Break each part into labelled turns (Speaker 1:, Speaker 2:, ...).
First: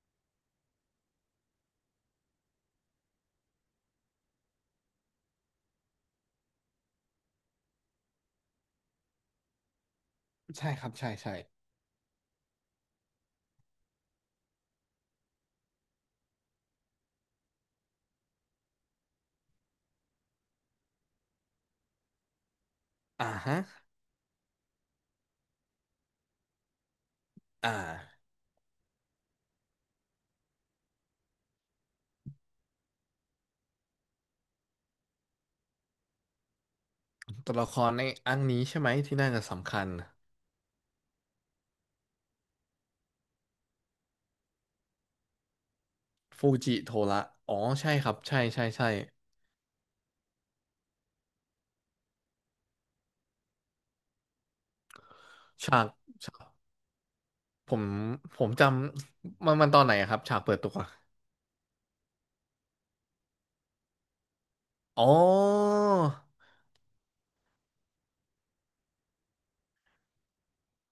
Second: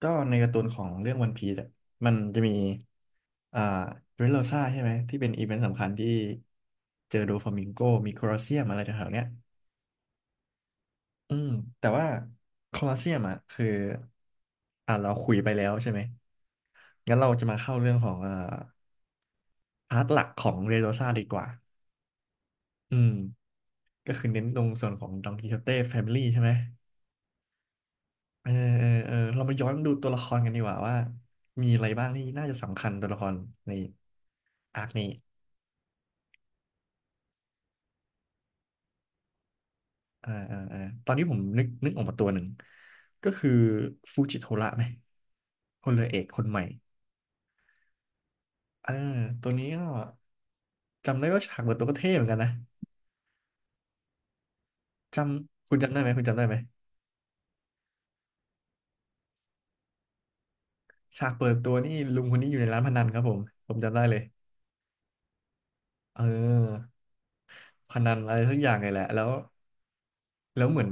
Speaker 1: ก็ในการ์ตูนของเรื่องวันพีซอะมันจะมีอ่าเดรสโรซ่าใช่ไหมที่เป็นอีเวนต์สำคัญที่เจอโดฟลามิงโกมีโคลอสเซียมอะไรแถวๆเนี้ย
Speaker 2: ใช่ครับใช่
Speaker 1: อื
Speaker 2: ใช่
Speaker 1: มแต่ว่าโคลอสเซียมอ่ะคือเราคุยไปแล้วใช่ไหมงั้นเราจะมาเข้าเรื่องของพาร์ทหลักของเดรสโรซ่าดีกว่าอืม
Speaker 2: อ่าฮะ
Speaker 1: ก็คือเน้นตรงส่วนของดองกิโชเต้แฟมิลี่ใช่ไหม
Speaker 2: อ่า
Speaker 1: เออเออเรามาย้อนดูตัวละครกันดีกว่าว่ามีอะไรบ้างที่น่าจะสำคัญตัวละครในอาร์คนี้
Speaker 2: ตัวละครในอันนี้ใช่ไหมที่น่าจะสำคัญ
Speaker 1: อ่าตอนนี้ผมนึกออกมาตัวหนึ่งก็คือฟูจิโทระไหมพลเรือเอกคน
Speaker 2: ฟู
Speaker 1: ใหม่
Speaker 2: จิโทระอ๋อใช่ครับใช่ใช่ใช่
Speaker 1: อ่าตัวนี้ก็จำได้ว่าฉากเปิดตัวก็เท่เหมือนกันนะจำคุณ
Speaker 2: ฉาก
Speaker 1: จำได้ไหมคุณจำได้
Speaker 2: ฉา
Speaker 1: ไหม
Speaker 2: กผมผมจำมันตอนไหนอะครับฉากเปิดตัว
Speaker 1: ฉากเปิดตัวนี่ลุงคนนี้อยู่ในร้านพนันครับผมผมจำได้เลย
Speaker 2: อ๋อ
Speaker 1: เออพนันอะไรสักอย่างเลยแหละแล้วเหมือน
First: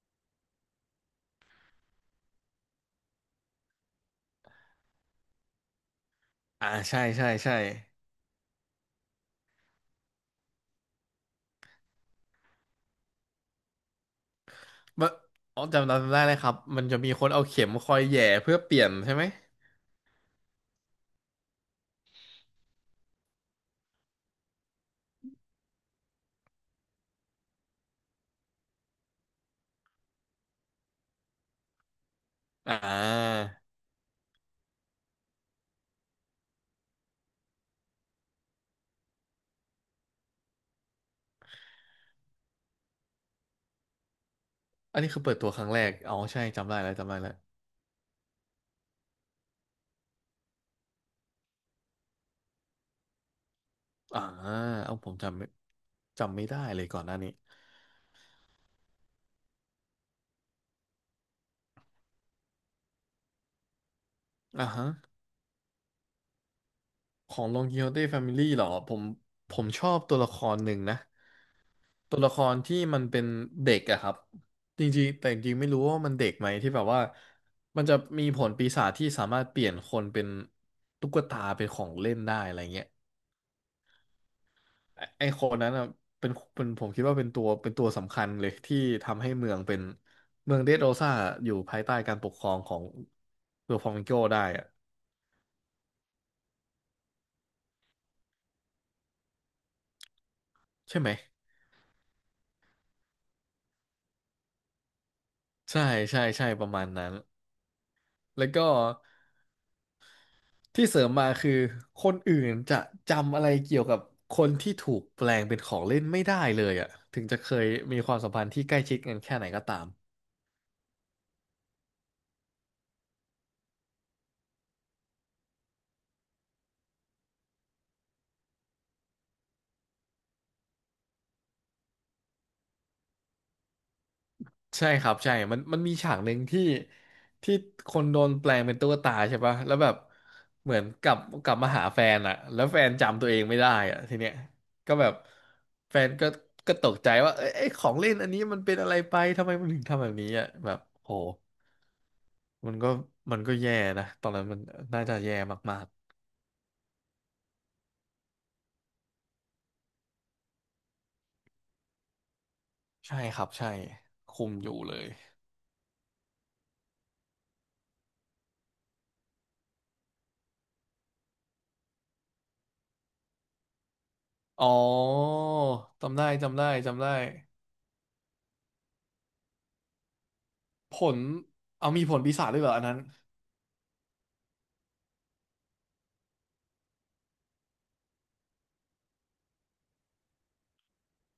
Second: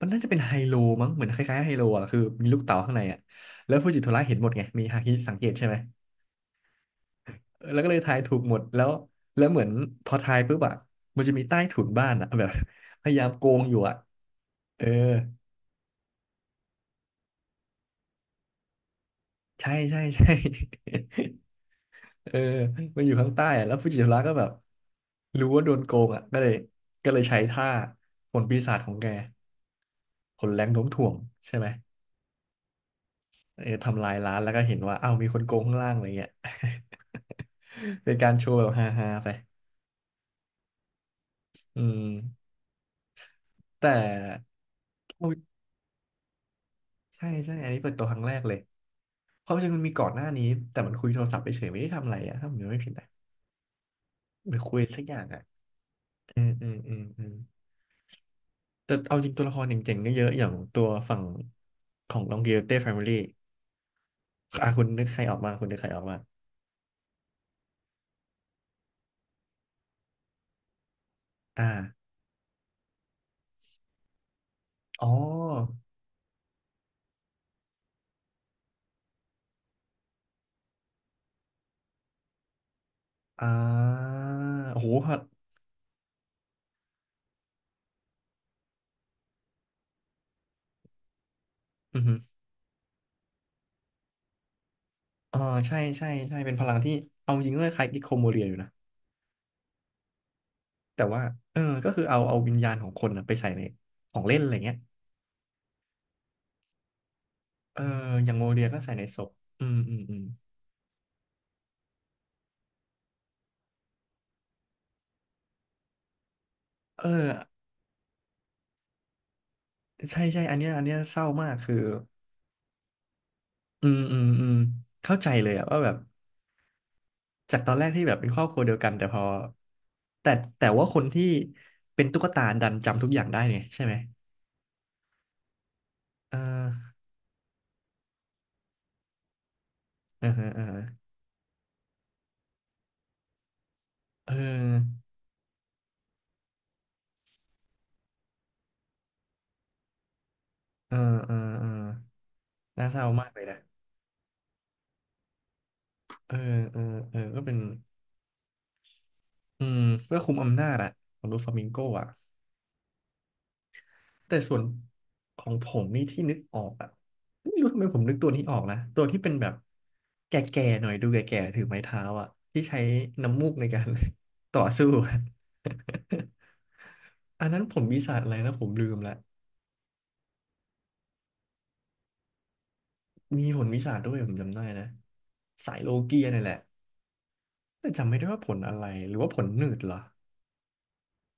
Speaker 1: มันน่าจะเป็นไฮโลมั้งเหมือนคล้ายๆไฮโลอ่ะคือมีลูกเต๋าข้างในอ่ะแล้วฟูจิโทระเห็นหมดไงมีฮาคิสังเกตใช่ไหม
Speaker 2: อ่าใช่ใช่ใช่
Speaker 1: แล้วก็เลยทายถูกหมดแล้วแล้วเหมือนพอทายปุ๊บอะมันจะมีใต้ถุนบ้านอะ แบบ พยายามโกงอยู่อะเออ
Speaker 2: เมื่ออ๋อจำได้เลยครับมันจะมีคนเอาเข็มคอยแหย่เพื่อเปลี่ยนใช่ไหม
Speaker 1: ใช่ใช่ใช่ เออมันอยู่ข้างใต้อะแล้วฟูจิโทระก็แบบรู้ว่าโดนโกงอะก็เลยใช้ท่าผลปีศาจของแกผลแรงโน้มถ่วงใช่ไหม
Speaker 2: อ่า
Speaker 1: เออทำลายร้านแล้วก็เห็นว่าอ้าวมีคนโกงข้างล่างอะไรเงี้ย เป็นการโชว์แบบฮาๆไปอืมแต่
Speaker 2: อันนี้คือเปิดตัวครั้งแรกอ๋อใช่จำได้แล้วจำได้
Speaker 1: ใช่
Speaker 2: แล้ว
Speaker 1: ใช่ อันนี้เปิดตัวครั้งแรกเลยความจริงมันมีก่อนหน้านี้ แต่มันคุยโทรศัพท์ไปเฉยไม่ได้ทำอะไรอะถ้าผมจำไม่ผิดนะ
Speaker 2: อ่า
Speaker 1: หรือคุย
Speaker 2: เอา
Speaker 1: สัก
Speaker 2: ผ
Speaker 1: อ
Speaker 2: ม
Speaker 1: ย่าง
Speaker 2: จำ
Speaker 1: อะ
Speaker 2: ไม่จำ
Speaker 1: เอื
Speaker 2: ไม่
Speaker 1: ม
Speaker 2: ได้
Speaker 1: อืม
Speaker 2: เลย
Speaker 1: อื
Speaker 2: ก่อ
Speaker 1: ม
Speaker 2: นหน้า
Speaker 1: อื
Speaker 2: นี้
Speaker 1: แต่เอาจริงตัวละครเจ๋งๆก็เยอะ อย่างตัวฝั่งของลองกิ i เต้แฟมิลี่
Speaker 2: อ่า
Speaker 1: อ่ะคุ
Speaker 2: ฮะ
Speaker 1: ณนึกใครออกมา คุณนึกใครออกมา
Speaker 2: ของลองกิโฮเต้แฟมิลี่เหรอผมผมชอบตัวละครหนึ่งนะ
Speaker 1: อ่า
Speaker 2: ตัวละครที่มันเป็นเด็กอะครับจ
Speaker 1: อ๋
Speaker 2: ริ
Speaker 1: อ
Speaker 2: งๆแต่จริงๆไม่รู้ว่ามันเด็กไหมที่แบบว่ามันจะมีผลปีศาจที่สามารถเปลี่ยนคนเป็นตุ๊กตาเป็นของเล่นได้อะไรเงี้ย
Speaker 1: อ่าโอ้โห
Speaker 2: ไอ้
Speaker 1: พอ
Speaker 2: ไอ้คนนั้นอะเป็นผมคิดว่าเป็นตัวสำคัญเลยที่ทำให้เมืองเป็นเมืองเดดโรซ่าอยู่ภายใต้
Speaker 1: อือ
Speaker 2: กา
Speaker 1: หื
Speaker 2: ร
Speaker 1: อ
Speaker 2: ปกครองของเวลฟองโกได้อะ
Speaker 1: อ่าใช่ใช่ใช่เป็นพลังที่เอาจริงก็คล้ายกิโคโมเรียอยู่นะ
Speaker 2: ใช่
Speaker 1: แต่
Speaker 2: ไหม
Speaker 1: ว่าเออก็คือเอาวิญญาณของคนนะไปใส่ในของเล่นอะไรเงี้ย
Speaker 2: ใช่ใช่ใช่ประมาณนั้น
Speaker 1: เอออย่างโม
Speaker 2: แล้ว
Speaker 1: เรีย
Speaker 2: ก็
Speaker 1: ก็ใส่ในศพอืม
Speaker 2: ที่เสริมมาคือคนอื่นจะจำอะไรเกี่ยวกับคนที่ถูกแปลงเป็นของเล่นไม่ได้เลยอ่ะ
Speaker 1: เออ
Speaker 2: ถึงจะเคยมีความสัมพันธ์ที่ใกล้ชิดกันแค่ไหนก็ตาม
Speaker 1: ใช่ใช่อันเนี้ยเศร้ามากคืออืมเข้าใจเลยอะว่าแบบจากตอนแรกที่แบบเป็นครอบครัวเดียวกันแต่พอแต่แต่ว่าคนที่เป็นตุ๊กตาดันจำทุกอย่างได้เนี่ยใช่ไหม
Speaker 2: ใช่ครับใช่มันมีฉากห
Speaker 1: เอ
Speaker 2: นึ่
Speaker 1: อ
Speaker 2: งที่ที่คนโดนแปลงเป็นตุ๊กตาใช่ปะแล้วแบบ
Speaker 1: เออเออ
Speaker 2: เหมือนกลับมาหาแฟนอ่ะแล้วแฟนจำตัวเองไม่ได้อ่ะทีเนี้
Speaker 1: เอ
Speaker 2: ยก็
Speaker 1: อ
Speaker 2: แบบแฟนก็ตกใจว่าเอ้ยไอ้ของเล่นอันนี้มันเป็นอะไรไป ทำไมมันถึงทำแบบนี้อ่ะแบบ
Speaker 1: เออ
Speaker 2: โห
Speaker 1: เออเออ
Speaker 2: มัน
Speaker 1: น่า
Speaker 2: ก็
Speaker 1: เศร้ามาก
Speaker 2: มั
Speaker 1: เล
Speaker 2: น
Speaker 1: ย
Speaker 2: ก็
Speaker 1: นะ
Speaker 2: แย่นะตอนนั้นมันน่าจะแย่มาก
Speaker 1: เออเออเออก็เป็นอืมเพื่อคุมอำนาจอะของลูฟลามิงโกอะ
Speaker 2: ๆใช่ครับใช่
Speaker 1: แต่
Speaker 2: คุม
Speaker 1: ส่วน
Speaker 2: อยู่เลย
Speaker 1: ของผมนี่ที่นึกออกอะไม่รู้ทำไมผมนึกตัวนี้ออกนะตัวที่เป็นแบบแก่ๆหน่อยดูแก่ๆถือไม้เท้าอะที่ใช้น้ำมูกในการ ต่อ
Speaker 2: อ๋อ
Speaker 1: สู้อะ
Speaker 2: จำได้จำได้จำได้
Speaker 1: อันนั้นผมวิชาอะไรนะผมลืมละ
Speaker 2: ผลเอามีผลปีศาจด้วยเหรออันนั้น
Speaker 1: มีผลวิชาด้วยผมจำได้นะสายโลเกียนี่แหละแต่จำไม่ได้ว่าผลอะไรหรือว่าผลหนืดเหรอ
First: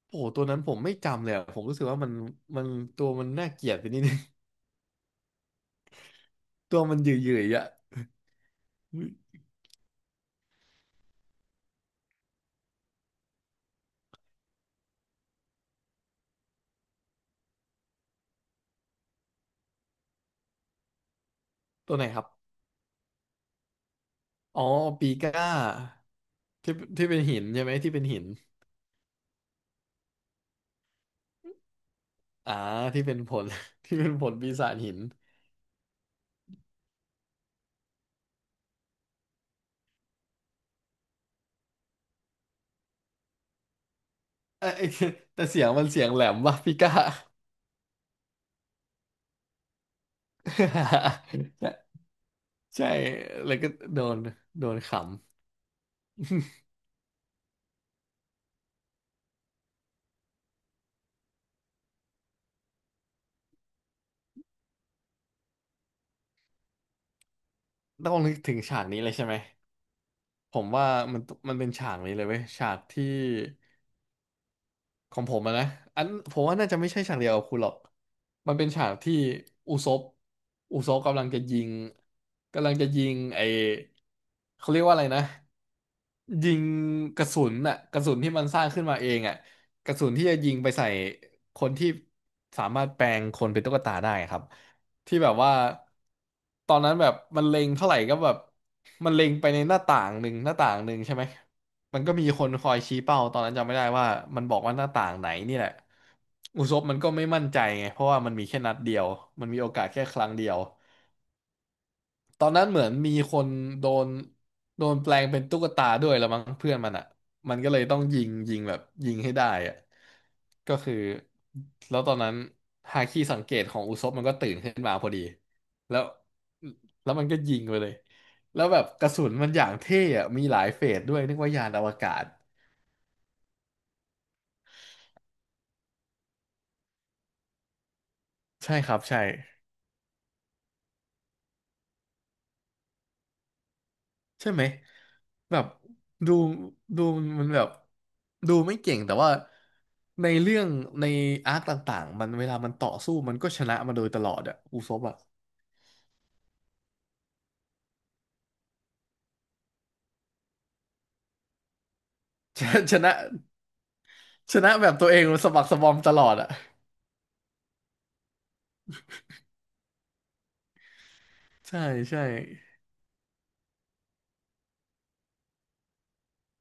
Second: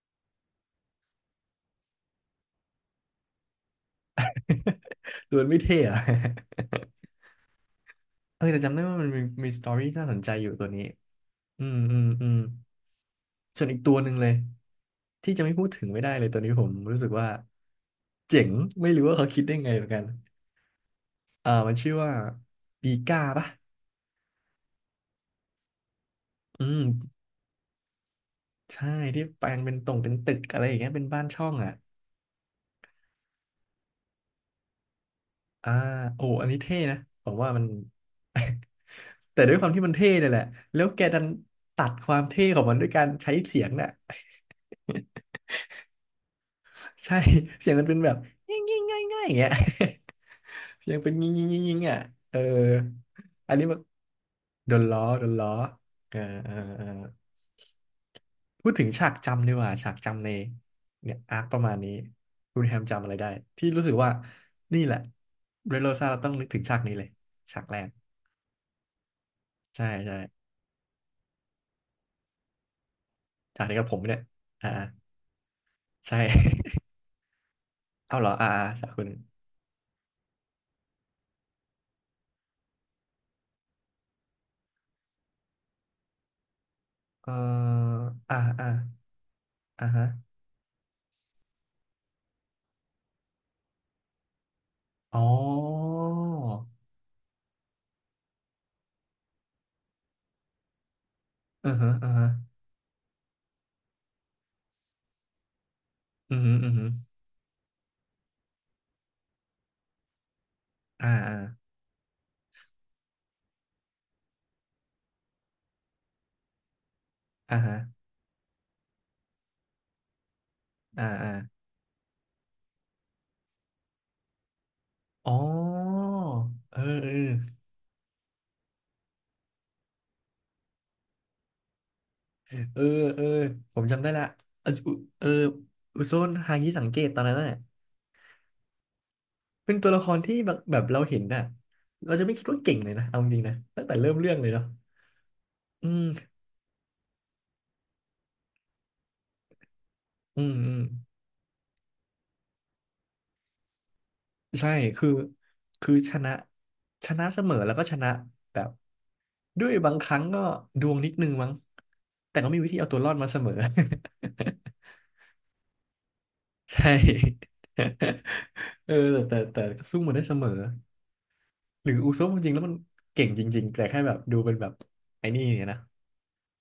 Speaker 2: โอ้โหตัวนั้นผมไม่จำเลยอะผมรู้สึกว่ามันตัวมันน่าเกลียดไปนิดนึง
Speaker 1: ตัวมันไม่เท่อะ
Speaker 2: ตัวมันหยื่อยๆอ่ะ
Speaker 1: เออแต่จำได้ว่า
Speaker 2: อุ๊
Speaker 1: มั
Speaker 2: ย
Speaker 1: นมีสตอรี่น่าสนใจอยู่ตัวนี้อืม ส่วนอีกตัวหนึ่งเลยที่จะไม่พูดถึงไม่ได้เลยตัวนี้ผมรู้สึกว่าเจ๋งไม่รู้ว่าเขาคิดได้ไงเหมือนกันมันชื่
Speaker 2: ตั
Speaker 1: อ
Speaker 2: วไหน
Speaker 1: ว่า
Speaker 2: ครับ
Speaker 1: ปีก้าปะ
Speaker 2: อ๋อปีก้า
Speaker 1: อื
Speaker 2: ที่
Speaker 1: ม
Speaker 2: ที่เป็นหินใช่ไหมที่เป็นหิน
Speaker 1: ใช่ที่แปลงเป็นตรงเป็นตึกอะไรอย่างเงี้ยเป็นบ้านช่องอ่ะ
Speaker 2: อ่าที่เป็นผล ที่เป็นผลปีศาจหิน
Speaker 1: อ่าโอ้อันนี้เท่นะผมว่ามัน แต่ด้วยความที่มันเท่เนี่ยแหละแล้วแกดันตัดความเท่ของมันด้วยการใช้เสียงน่ะ
Speaker 2: เอ้ย แต่เสียงมันเสียงแหลมว่ะปีก้า
Speaker 1: ใช่ เสียงมันเป็นแบบง่ายง่ายง่ายง่ายอย่างเงี้ย เสียงเป็นงิ่งงิ่งงิ่งงิ่ง
Speaker 2: ใช่
Speaker 1: อ่ะเออ
Speaker 2: ใช่
Speaker 1: อั
Speaker 2: แล้
Speaker 1: น
Speaker 2: ว
Speaker 1: นี้
Speaker 2: ก็
Speaker 1: มัน
Speaker 2: โดนโด
Speaker 1: โด
Speaker 2: น
Speaker 1: นล้
Speaker 2: ขำ
Speaker 1: อโดนล้อเออพูดถึงฉากจำดีกว่าฉากจำในเนี่ยอาร์คประมาณนี้คุณแฮมจำอะไรได้ที่รู้สึกว่านี่แหละเรโรซาเราต้องนึกถึงฉากนี้เลยฉากแรก
Speaker 2: ต้องนึกถึงฉากนี้เลยใช่ไหม
Speaker 1: ใช่ใช่
Speaker 2: ผมว่ามันมันเป็นฉากนี้เลยเว้ยฉากที่
Speaker 1: ฉากนี้กับผมเนี่ยอ่าอ่า
Speaker 2: ของผมอะนะอัน
Speaker 1: ใช่
Speaker 2: ผมว่าน่าจะ ไม่ใช่ฉากเดียวกับคุณหรอก
Speaker 1: เอาเหรออ่า
Speaker 2: มันเป็
Speaker 1: อ่า
Speaker 2: นฉา
Speaker 1: ฉาก
Speaker 2: ก
Speaker 1: คุณ
Speaker 2: ที่อุซบอุซบกำลังจะยิงกำลังจะยิงไอเขาเรียกว่าอะไรนะยิงกระ
Speaker 1: เออ
Speaker 2: สุนน่ะกระสุนที่
Speaker 1: อ่า
Speaker 2: มันสร้า
Speaker 1: อ่า
Speaker 2: งขึ้นมาเองอ่ะ
Speaker 1: อ่า
Speaker 2: กระ
Speaker 1: ฮะ
Speaker 2: สุนที่จะยิงไปใส่คนที่สามารถแปลงคนเป็นตุ๊กตาได้ครับที่
Speaker 1: อ๋อ
Speaker 2: แบบว่าตอนนั้นแบบมันเล็งเท่าไหร่ก็แบบมันเล็งไปในหน้าต่างหนึ่งหน้าต่างหนึ่งใช่ไหม
Speaker 1: อือฮะ
Speaker 2: มัน
Speaker 1: อื
Speaker 2: ก็
Speaker 1: อ
Speaker 2: มี
Speaker 1: ฮะ
Speaker 2: คนคอยชี้เป้าตอนนั้นจำไม่ได้ว่ามันบอกว่าหน้าต่างไหนนี่แหละ
Speaker 1: อือฮึ
Speaker 2: อุ
Speaker 1: อือ
Speaker 2: ซ
Speaker 1: ฮึ
Speaker 2: บมันก็ไม่มั่นใจไงเพราะว่ามันมีแค่นัดเดียว มันมีโอกาสแค่ครั้งเดียว
Speaker 1: อ่า
Speaker 2: ตอนนั้นเหมือนมีคนโดนโดนแปลงเป็นตุ๊กตาด้วยละมั้งเพื่อนมันอ่ะมั
Speaker 1: อ่า
Speaker 2: นก็
Speaker 1: ฮะ
Speaker 2: เลยต้องยิงยิงแบบยิงให้ได้อ่ะก็คือ
Speaker 1: อ่า
Speaker 2: แล้วตอนนั้นฮาคิสังเกตของอุซบมันก็ตื่นขึ้นมาพอดี
Speaker 1: อ๋อ
Speaker 2: แล้ว
Speaker 1: เอ
Speaker 2: แล้วมันก็
Speaker 1: อ
Speaker 2: ยิงไปเลยแล้วแบบกระสุนมันอย่างเท่อะมีหลายเฟสด้วยนึกว่ายานอวกาศ
Speaker 1: เออเออเออผมจำได้ละเอะอุเอออุโซนฮางิสังเกตตอนนั้นน่ะ
Speaker 2: ใช่ครับใช่
Speaker 1: เป็นตัวละครที่แบบเราเห็นน่ะเราจะไม่คิดว่าเก่งเลยนะเอาจริงๆนะ ตั้งแต่เริ่มเรื่องเล
Speaker 2: ใช่
Speaker 1: ย
Speaker 2: ไหม
Speaker 1: เนาะ
Speaker 2: แบบ
Speaker 1: อืม
Speaker 2: ดูดูมันแบบดูไม่เก่งแต่ว่าใน
Speaker 1: อืม
Speaker 2: เรื่อง
Speaker 1: อืม
Speaker 2: ในอาร์คต่างๆมันเวลามันต่อสู้มันก็ชนะมาโดยตลอดอะ
Speaker 1: ใช่
Speaker 2: อุซบ
Speaker 1: คือ
Speaker 2: อะ
Speaker 1: ชนะชนะเสมอแล้วก็ชนะแบบ ด้วยบางครั้งก็ดวงนิดนึงมั้งแต่ก็มี
Speaker 2: ช
Speaker 1: วิธี
Speaker 2: นะ
Speaker 1: เอา
Speaker 2: ช
Speaker 1: ตัวรอ
Speaker 2: นะ
Speaker 1: ดมาเสมอ
Speaker 2: ชนะแบบตัวเองสะบักสะบอมตลอดอะ
Speaker 1: ใช่ เออแต่ก็สู้มาได้เสมอ
Speaker 2: ใช่
Speaker 1: หรืออุซ
Speaker 2: ใช่
Speaker 1: บจริงๆแล้วมันเก่งจริงๆ แต่แค่แบบดูเป็นแบบไอ้นี่เนี่ยนะ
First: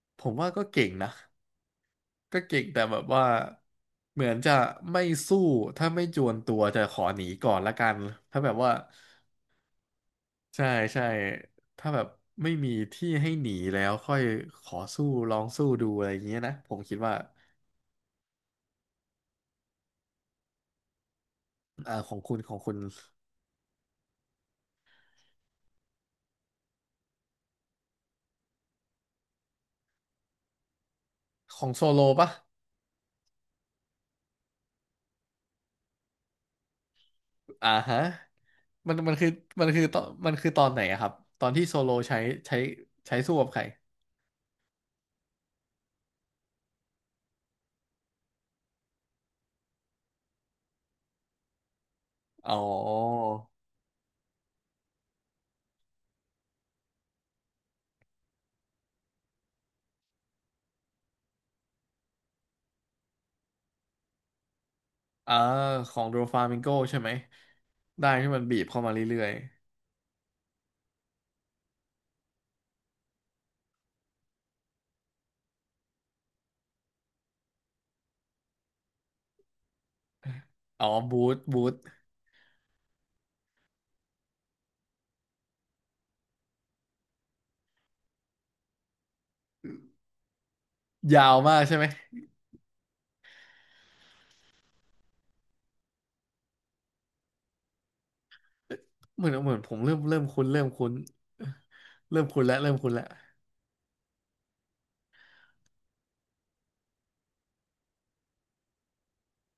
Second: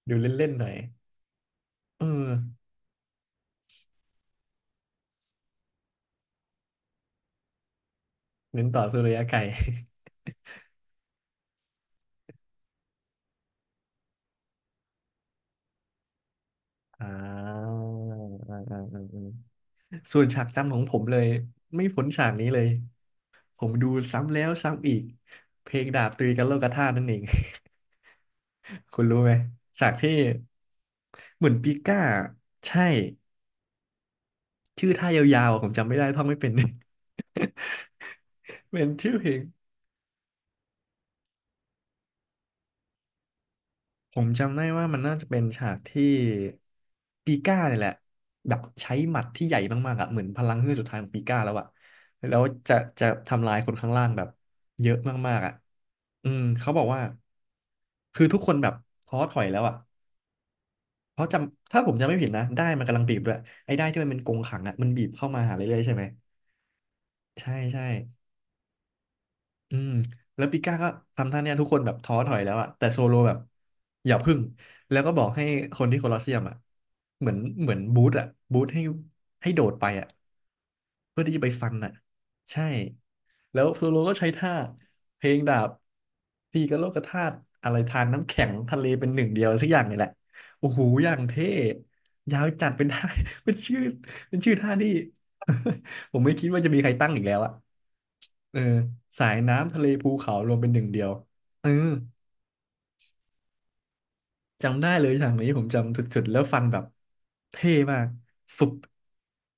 Speaker 1: ดู
Speaker 2: ผม
Speaker 1: เล่
Speaker 2: ว่า
Speaker 1: นๆห
Speaker 2: ก็
Speaker 1: น่อย
Speaker 2: เก่งนะ
Speaker 1: เออ
Speaker 2: ก็เก่งแต่แบบว่าเหมือนจะไม่สู้ถ้าไม่จวนตัวจะขอหนีก่อนละกันถ้าแบบ
Speaker 1: เน้น
Speaker 2: ว่า
Speaker 1: ต่อสู้ระยะไกล
Speaker 2: ใช่ใช่ถ้าแบบไม่มีที่ให้หนีแล้วค่อยขอสู้ลองสู้ดูอะไรอย่างเงี้ยนะผมคิด
Speaker 1: อ่
Speaker 2: ว่า
Speaker 1: าอ่าอ่าอ่าอ่าส่วนฉากจำของผมเลยไม่พ้น
Speaker 2: ของ
Speaker 1: ฉาก
Speaker 2: คุณ
Speaker 1: นี้
Speaker 2: ขอ
Speaker 1: เล
Speaker 2: ง
Speaker 1: ย
Speaker 2: คุณ
Speaker 1: ผมดูซ้ำแล้วซ้ำอีกเพลงดาบตีกันโลกธาตุนั่นเอง คุณรู้ไหมฉากที่เหมือน
Speaker 2: ขอ
Speaker 1: ปิ
Speaker 2: งโซ
Speaker 1: ก้า
Speaker 2: โลปะ
Speaker 1: ใช่ชื่อท่ายาวๆอะผมจำไม่ได้ท่องไม่เป็น
Speaker 2: อ่าฮะ
Speaker 1: เป็น
Speaker 2: มัน
Speaker 1: ชื่
Speaker 2: มัน
Speaker 1: อเพ
Speaker 2: คือ
Speaker 1: ลง
Speaker 2: มันคือตอนมันคือตอนไหนอะครับตอนที่โซโลใช้ใช้ใช้สู้กับใคร
Speaker 1: ผมจำได้ว่ามันน่าจะเป็นฉากที่ปีก้าเนี่ยแหละแบบใช้หมัดที่ใหญ่มากๆอ่ะเหมือนพลังเฮือกสุดท้ายของปีก้าแล้วอ่ะแล้ว
Speaker 2: อ๋อ
Speaker 1: จะจะทำลายคนข้างล่างแบบเยอะมากๆอ่ะอืมเขาบอกว่าคือทุกคนแบบท้อถอยแล้วอ่ะ เพราะจำถ้าผมจำไม่ผิดนะได้มันกำลังบีบด้วยไอ้ได้ที่มันเป็นกรงขังอ่ะมันบีบเข้า
Speaker 2: อ่า
Speaker 1: มาหาเรื่อยๆ
Speaker 2: ข
Speaker 1: ใช่
Speaker 2: อ
Speaker 1: ไหม
Speaker 2: งโดฟามิงโกใช่ไหม
Speaker 1: ใช่ใช่
Speaker 2: ได้ที่มันบีบเข้ามาเรื่อย
Speaker 1: อืมแล้วปิก้าก็ทำท่าเนี้ยทุกคนแบบท้อถอยแล้วอะแต่โซโลแบบอย่าพึ่งแล้วก็บอกให้คนที่โคลอสเซียมอะเหมือนเหมือนบูธอะบูธให้โดดไปอะ
Speaker 2: ๆอ๋อบู
Speaker 1: เพื่อที่
Speaker 2: ท
Speaker 1: จะไป
Speaker 2: บู
Speaker 1: ฟัน
Speaker 2: ท
Speaker 1: อะใช่แล้วโซโลก็ใช้ท่าเพลงดาบตีกับโลกธาตุอะไรทานน้ำแข็งทะเลเป็นหนึ่งเดียวสักอย่างนี่แหละโอ้โหอย่าง
Speaker 2: ยาว
Speaker 1: เท่
Speaker 2: มากใช่ไหม
Speaker 1: ยาวจัดเป็นท่า เป็นชื่อเป็นชื่อท่าที่ ผมไม่คิดว่าจะมีใครตั้งอีกแล้วอะ เออ
Speaker 2: เห
Speaker 1: สา
Speaker 2: มือน
Speaker 1: ย
Speaker 2: เหมือนผ
Speaker 1: น้ำ
Speaker 2: ม
Speaker 1: ทะเล
Speaker 2: เริ่ม
Speaker 1: ภู
Speaker 2: เริ่ม
Speaker 1: เขา
Speaker 2: คุ้น
Speaker 1: รวม
Speaker 2: เริ่
Speaker 1: เป็
Speaker 2: ม
Speaker 1: นหนึ่ง
Speaker 2: คุ้น
Speaker 1: เดียวเออ
Speaker 2: เริ่มคุ้นแล้ว
Speaker 1: จำได้เลยฉากนี้ผมจำสุดๆแล้วฟันแบบเท่มากฟุบ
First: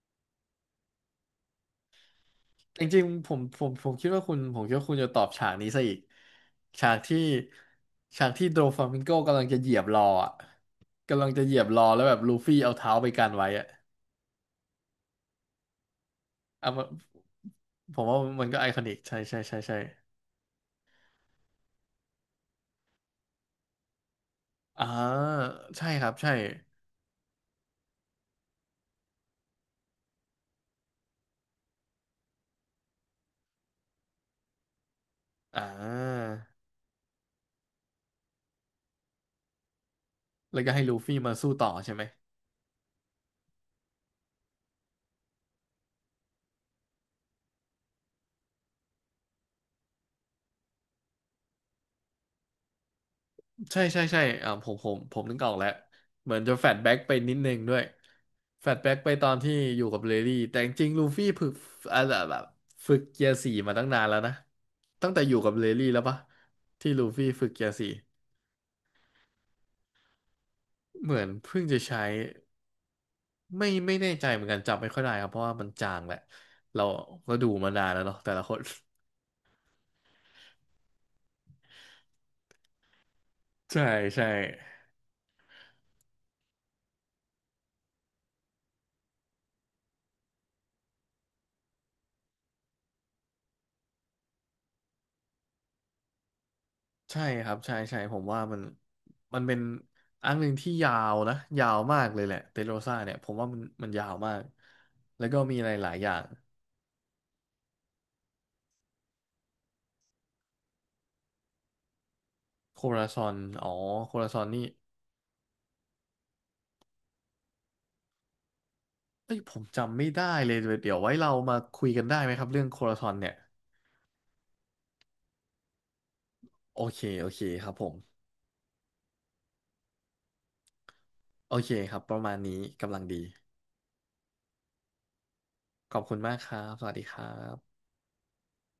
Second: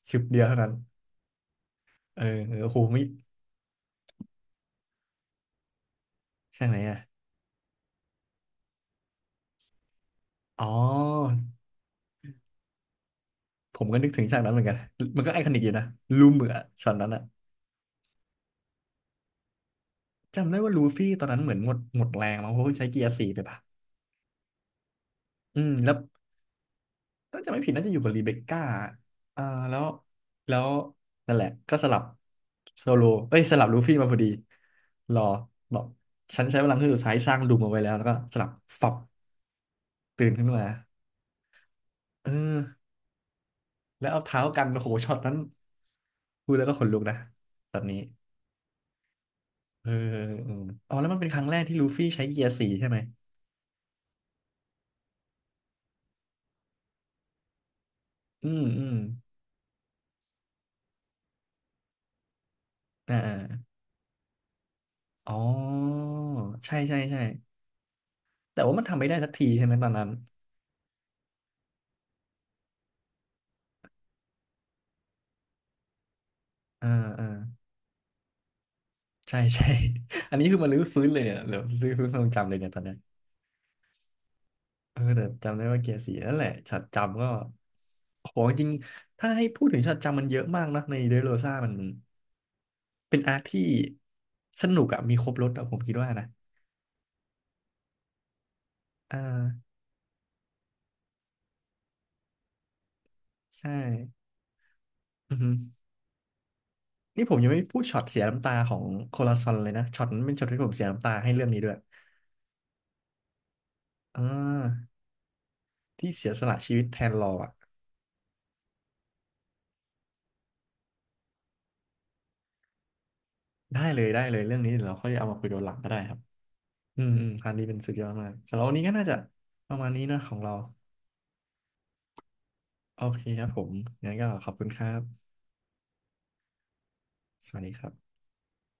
Speaker 1: ชึบเดียวเท่านั้นเออเออโอ้โห
Speaker 2: จ
Speaker 1: มิ
Speaker 2: ริงๆผมคิดว่าคุณผมคิดว่าคุณจะตอบฉากนี้ซะอีก
Speaker 1: ฉากไหน
Speaker 2: ฉา
Speaker 1: อ่ะ
Speaker 2: กที่ฉากที่โดฟลามิงโกกำลังจะเหยียบรออ่ะ
Speaker 1: อ๋อ
Speaker 2: กำลังจะเหยียบรอแล้วแบบลูฟี่เอาเท้าไปกันไว้อ่ะ
Speaker 1: ผมก็นึกถึงฉากนั้นเหมือนกันมันก็ไอคอนิกอยู่นะลูเหมือ
Speaker 2: เอามา
Speaker 1: ช็อตนั้นอ่ะ
Speaker 2: ผมว่ามันก็ไอคอนิกใช่ใช่ใช่ใช่
Speaker 1: จำได้ว่าลูฟี่ตอนนั้นเหมือนหมดแรงมั้งเพราะว่าใช้เกียร์สี่ไปปะ
Speaker 2: อ่า
Speaker 1: อืม
Speaker 2: ใช่
Speaker 1: แล้ว
Speaker 2: ครับใช่
Speaker 1: ถ้าจะไม่ผิดน่าจะอยู่กับรีเบคก้าอ่าแล้วแล้วนั่นแหละก็สลับโซโลเอ้ยสลับลูฟี่มาพอดี รอ
Speaker 2: อ่
Speaker 1: บอก
Speaker 2: า
Speaker 1: ฉันใช้พลังเครื่องสุดท้ายสร้างดูมเอาไว้แล้วแล้วก็สลับฝับตื่นขึ้น
Speaker 2: แล้ว
Speaker 1: มา
Speaker 2: ก็ให้ลูฟี่มาสู้ต่อใช่ไหม
Speaker 1: เออแล้วเอาเท้ากันโอ้โหช็อตนั้นพูดแล้วก็ขนลุกนะแบบนี้เออเอออ๋อแล้วมันเป็นครั้งแรกที่ลูฟี่ใช้เกียร์สี่ใช่ไหม
Speaker 2: ใช่ใช่ใช่ผมนึกออกแล้วเหมือนจะแฟดแบ็กไปนิดนึงด้วย
Speaker 1: อืม
Speaker 2: แฟด
Speaker 1: อื
Speaker 2: แบ็
Speaker 1: ม
Speaker 2: กไปตอนที่อยู่กับเลดี้แต่จริงๆลูฟี่ฝึกอ่าแบบฝึก
Speaker 1: อ่า
Speaker 2: เกีย
Speaker 1: อา
Speaker 2: ร์สี่มาตั้งนานแล้วนะตั้งแต่อ
Speaker 1: อ๋
Speaker 2: ยู่กับเลดี้แล้ว
Speaker 1: อ
Speaker 2: ปะ
Speaker 1: ใช่
Speaker 2: ที่
Speaker 1: ใช่
Speaker 2: ลู
Speaker 1: ใช่
Speaker 2: ฟี่ฝึกเกียร์สี่
Speaker 1: แต่ว่ามันทำไม่ได้สักทีใช่ไหมตอนนั้น
Speaker 2: เหมือนเพิ่งจะใช้ไม่แน่ใจเหมือนกันจำไม่ค่อยได้ครับเพราะว่ามันจางแหละเรา
Speaker 1: อ่าอ่า
Speaker 2: ก็ดูมานานแล้วเนาะแต่ละคน
Speaker 1: ใช่ ใช่ อันนี้คือมันรื้อฟื้นเลยเนี่ยหรือรื้อฟื้นความทรงจำเลยเนี่ยตอนเนี้ย
Speaker 2: ใช่ใช่
Speaker 1: เออแต่จำได้ว่าเกียร์สี่นั่นแหละช็อตจำก็โอ้โหจริงๆถ้าให้พูดถึงช็อตจำมันเยอะมากนะในเดโรซ่ามันเป็นอาร์คที่สนุกอะมีครบรสอะผมคิดว่านะ
Speaker 2: ใช่ครับใช่ใช่ผมว่ามัน
Speaker 1: อ่
Speaker 2: มันเป็น
Speaker 1: า
Speaker 2: อันหนึ่งที่ยาวนะยาวมากเลยแหละเตโรซ่าเนี่ยผมว่ามัน
Speaker 1: ใช่
Speaker 2: มันยาวมากแล้ว
Speaker 1: อือ
Speaker 2: ก็
Speaker 1: ฮึ
Speaker 2: มีอะไรหลายอย่าง
Speaker 1: นี่ผมยังไม่พูดช็อตเสียน้ำตาของโคลาซอนเลยนะช็อตนั้นเป็นช็อตที่ผมเสียน้ำตาให้เรื่องนี้ด้วย
Speaker 2: โคราซอนอ๋อโค
Speaker 1: อ่
Speaker 2: ราซอนนี่
Speaker 1: าที่เสียสละชีวิตแทนรออะ
Speaker 2: เอ้ยผมจำไม่ได้เลยเดี๋ยวไว้เรามาคุยกันได้ไหมครับเรื่องโคราซอนเนี่ย
Speaker 1: ได้เลยได้เลยเรื่องนี้เดี๋ยวเราค่อยเอามาคุยตอนหลังก็ได้ครับ
Speaker 2: โอเค
Speaker 1: อืมอื
Speaker 2: โอ
Speaker 1: ม
Speaker 2: เค
Speaker 1: อันนี้
Speaker 2: ครับ
Speaker 1: เป็น
Speaker 2: ผ
Speaker 1: สุดยอด
Speaker 2: ม
Speaker 1: มากสำหรับวันนี้ก็น่าจะประมาณนี้นะของเรา
Speaker 2: โอเคครับประมาณนี้กำ
Speaker 1: โอ
Speaker 2: ลัง
Speaker 1: เค
Speaker 2: ดี
Speaker 1: ครับผมงั้นก็ขอบคุณครับ
Speaker 2: ขอบคุณมากครับสวัสดีครั
Speaker 1: สวัสดี
Speaker 2: บ
Speaker 1: ครับ